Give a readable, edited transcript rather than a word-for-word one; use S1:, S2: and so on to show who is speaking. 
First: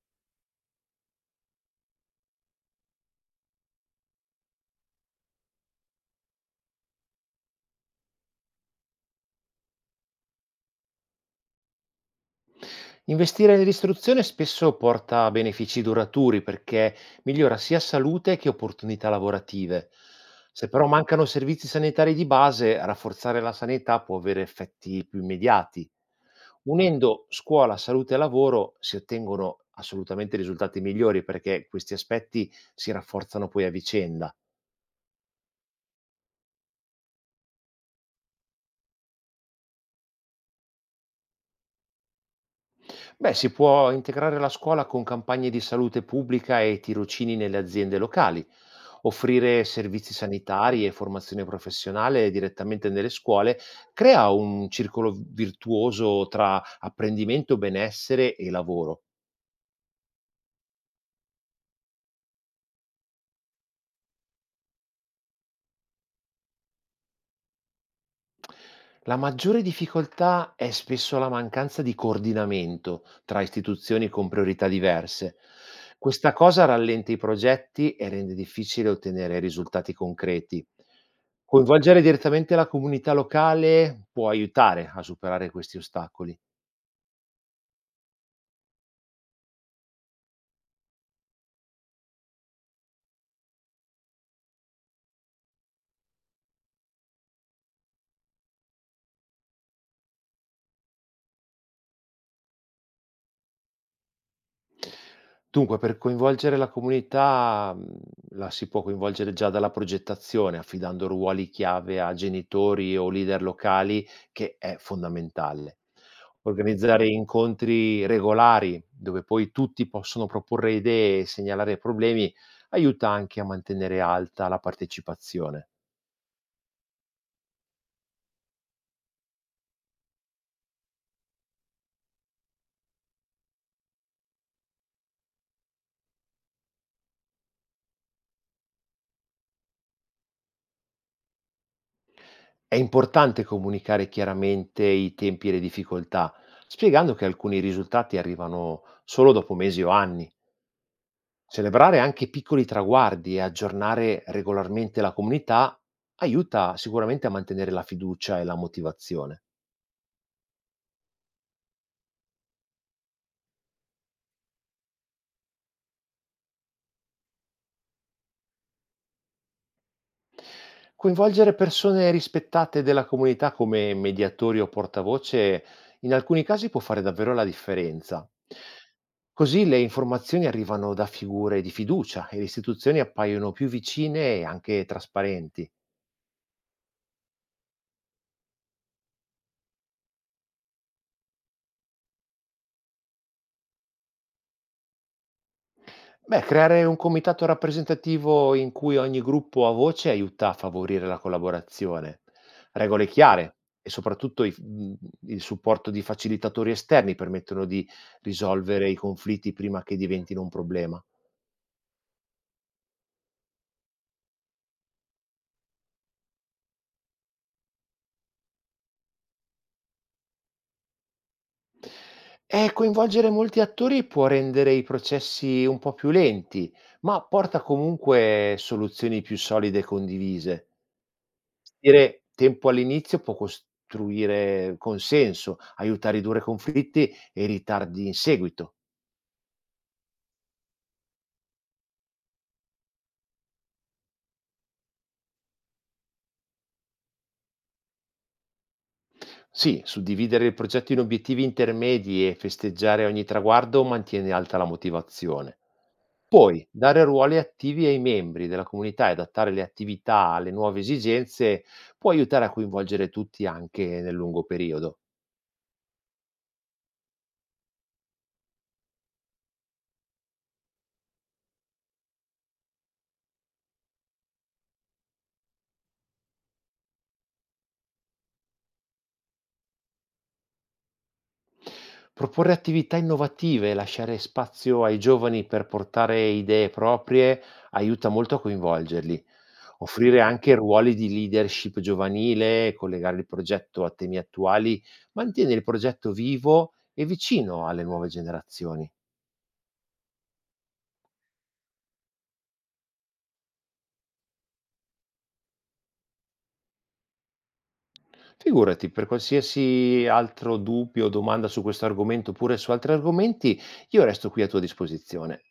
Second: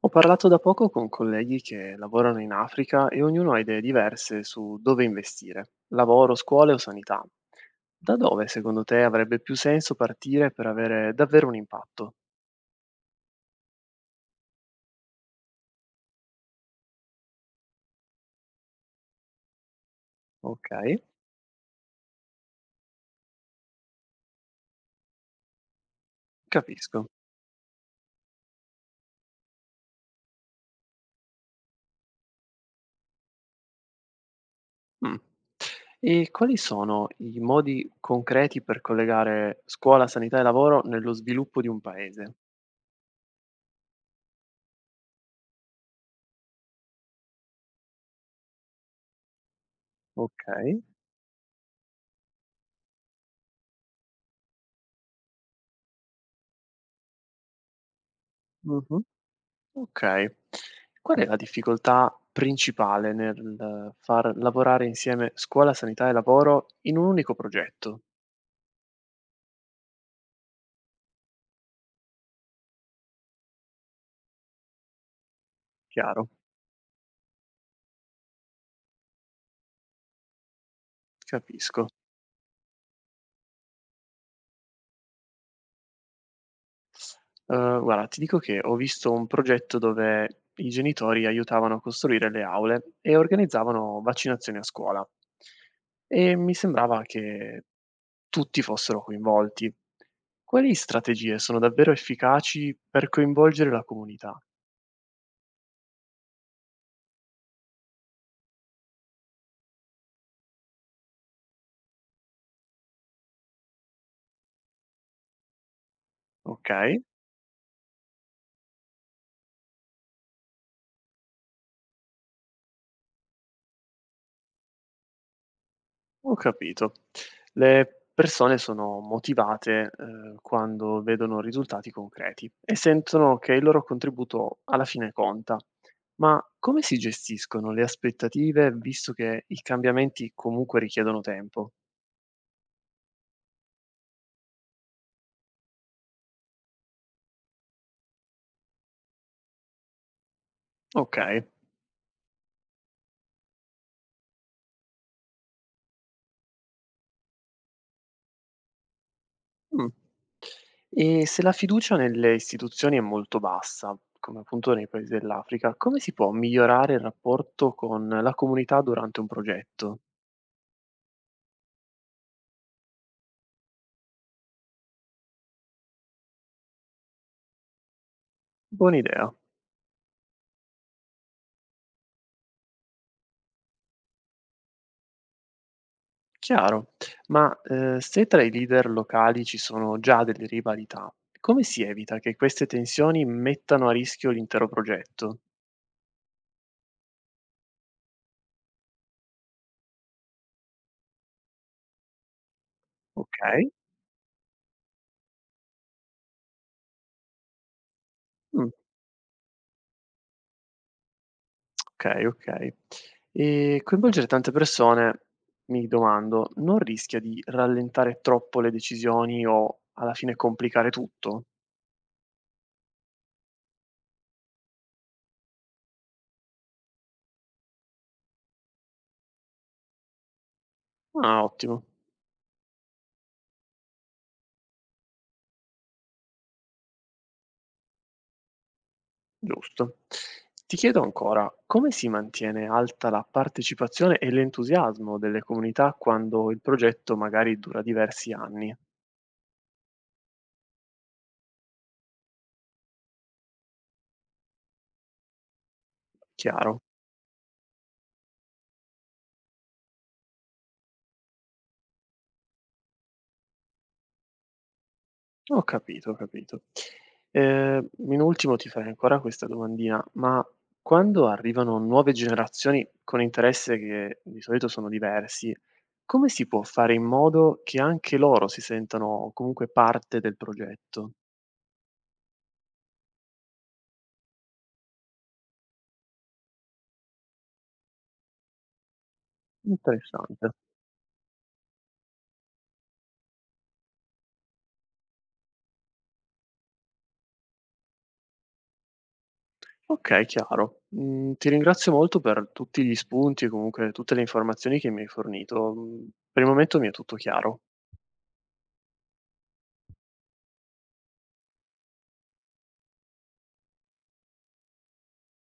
S1: Ho parlato da poco con colleghi che lavorano in Africa e ognuno ha idee diverse su dove investire, lavoro, scuole o sanità. Da dove secondo te avrebbe più senso partire per avere davvero un impatto?
S2: Investire nell'istruzione spesso porta a benefici duraturi perché migliora sia salute che opportunità lavorative. Se
S1: Ok,
S2: però mancano servizi sanitari di base, rafforzare la sanità può avere effetti più immediati.
S1: capisco.
S2: Unendo scuola, salute e lavoro si ottengono assolutamente risultati migliori perché questi aspetti si rafforzano poi a vicenda.
S1: Mm. E quali sono i modi concreti per collegare scuola, sanità e lavoro nello sviluppo di un paese?
S2: Beh, si può integrare la scuola con campagne di salute pubblica e tirocini nelle aziende locali, offrire servizi
S1: Ok.
S2: sanitari e formazione professionale direttamente nelle scuole, crea un circolo virtuoso tra apprendimento, benessere e
S1: Mhm.
S2: lavoro.
S1: Okay. Qual è la difficoltà principale nel far lavorare insieme scuola, sanità e lavoro in un unico progetto?
S2: La maggiore difficoltà è spesso la mancanza di coordinamento tra istituzioni con priorità diverse.
S1: Chiaro,
S2: Questa cosa rallenta i progetti e rende difficile ottenere risultati concreti.
S1: capisco.
S2: Coinvolgere direttamente la comunità locale può aiutare a superare questi ostacoli.
S1: Guarda, ti dico che ho visto un progetto dove i genitori aiutavano a costruire le aule e organizzavano vaccinazioni a scuola e mi sembrava che tutti fossero coinvolti. Quali strategie sono davvero efficaci per coinvolgere la comunità?
S2: Dunque, per coinvolgere la comunità, la si può coinvolgere già dalla progettazione, affidando ruoli chiave a genitori o leader locali, che è fondamentale.
S1: Okay.
S2: Organizzare incontri regolari, dove poi tutti possono proporre idee e segnalare problemi, aiuta anche a mantenere alta la partecipazione.
S1: Ho capito. Le persone sono motivate, quando vedono risultati concreti e sentono che il loro contributo alla fine conta. Ma come si gestiscono le aspettative, visto che i cambiamenti comunque richiedono tempo?
S2: È importante comunicare chiaramente i tempi e le difficoltà, spiegando che alcuni risultati arrivano solo dopo mesi o anni.
S1: Okay.
S2: Celebrare anche piccoli traguardi e aggiornare regolarmente la comunità aiuta sicuramente a mantenere la fiducia e la motivazione.
S1: Mh. E se la fiducia nelle istituzioni è molto bassa, come appunto nei paesi dell'Africa, come si può migliorare il rapporto con la comunità durante un progetto?
S2: Coinvolgere persone rispettate della comunità come mediatori o portavoce in alcuni casi può fare davvero la differenza.
S1: Buona idea.
S2: Così le informazioni arrivano da figure di fiducia e le istituzioni appaiono più vicine e anche trasparenti.
S1: Chiaro, ma, se tra i leader locali ci sono già delle rivalità, come si evita che queste tensioni mettano a rischio l'intero progetto?
S2: Beh, creare un comitato rappresentativo in cui ogni gruppo ha voce aiuta a favorire la collaborazione. Regole chiare
S1: Okay,
S2: e soprattutto il supporto di facilitatori esterni permettono di
S1: mh,
S2: risolvere i conflitti prima che diventino un problema.
S1: okay, okay. E coinvolgere tante persone, mi domando, non rischia di rallentare troppo le decisioni o alla fine complicare tutto?
S2: E coinvolgere molti attori può rendere i processi un po' più lenti, ma porta comunque soluzioni più solide e condivise.
S1: Ah, ottimo.
S2: Investire tempo all'inizio può costruire consenso, aiuta a ridurre conflitti e ritardi in seguito.
S1: Giusto. Ti chiedo ancora, come si mantiene alta la partecipazione e l'entusiasmo delle comunità quando il progetto magari dura diversi anni?
S2: Sì, suddividere il progetto in obiettivi intermedi e festeggiare ogni traguardo mantiene alta la motivazione. Poi,
S1: Chiaro?
S2: dare ruoli attivi ai membri della comunità e adattare le attività alle nuove esigenze può aiutare a coinvolgere tutti anche nel lungo periodo.
S1: Ho capito, ho capito. In ultimo ti farei ancora questa domandina, ma quando arrivano nuove generazioni con interesse che di solito sono diversi, come si può fare in modo che anche loro si sentano comunque parte del progetto?
S2: Proporre attività innovative e lasciare spazio ai giovani per portare idee proprie aiuta molto a coinvolgerli. Offrire
S1: Interessante.
S2: anche ruoli di leadership giovanile, collegare il progetto a temi attuali, mantiene il progetto vivo e vicino alle nuove generazioni.
S1: Okay, chiaro. Mhmm, Ti ringrazio molto per tutti gli spunti e comunque tutte le informazioni che mi hai fornito. Mhmm, per il momento mi è tutto chiaro.
S2: Figurati, per qualsiasi altro dubbio o domanda su questo argomento oppure su altri argomenti, io resto qui a tua disposizione.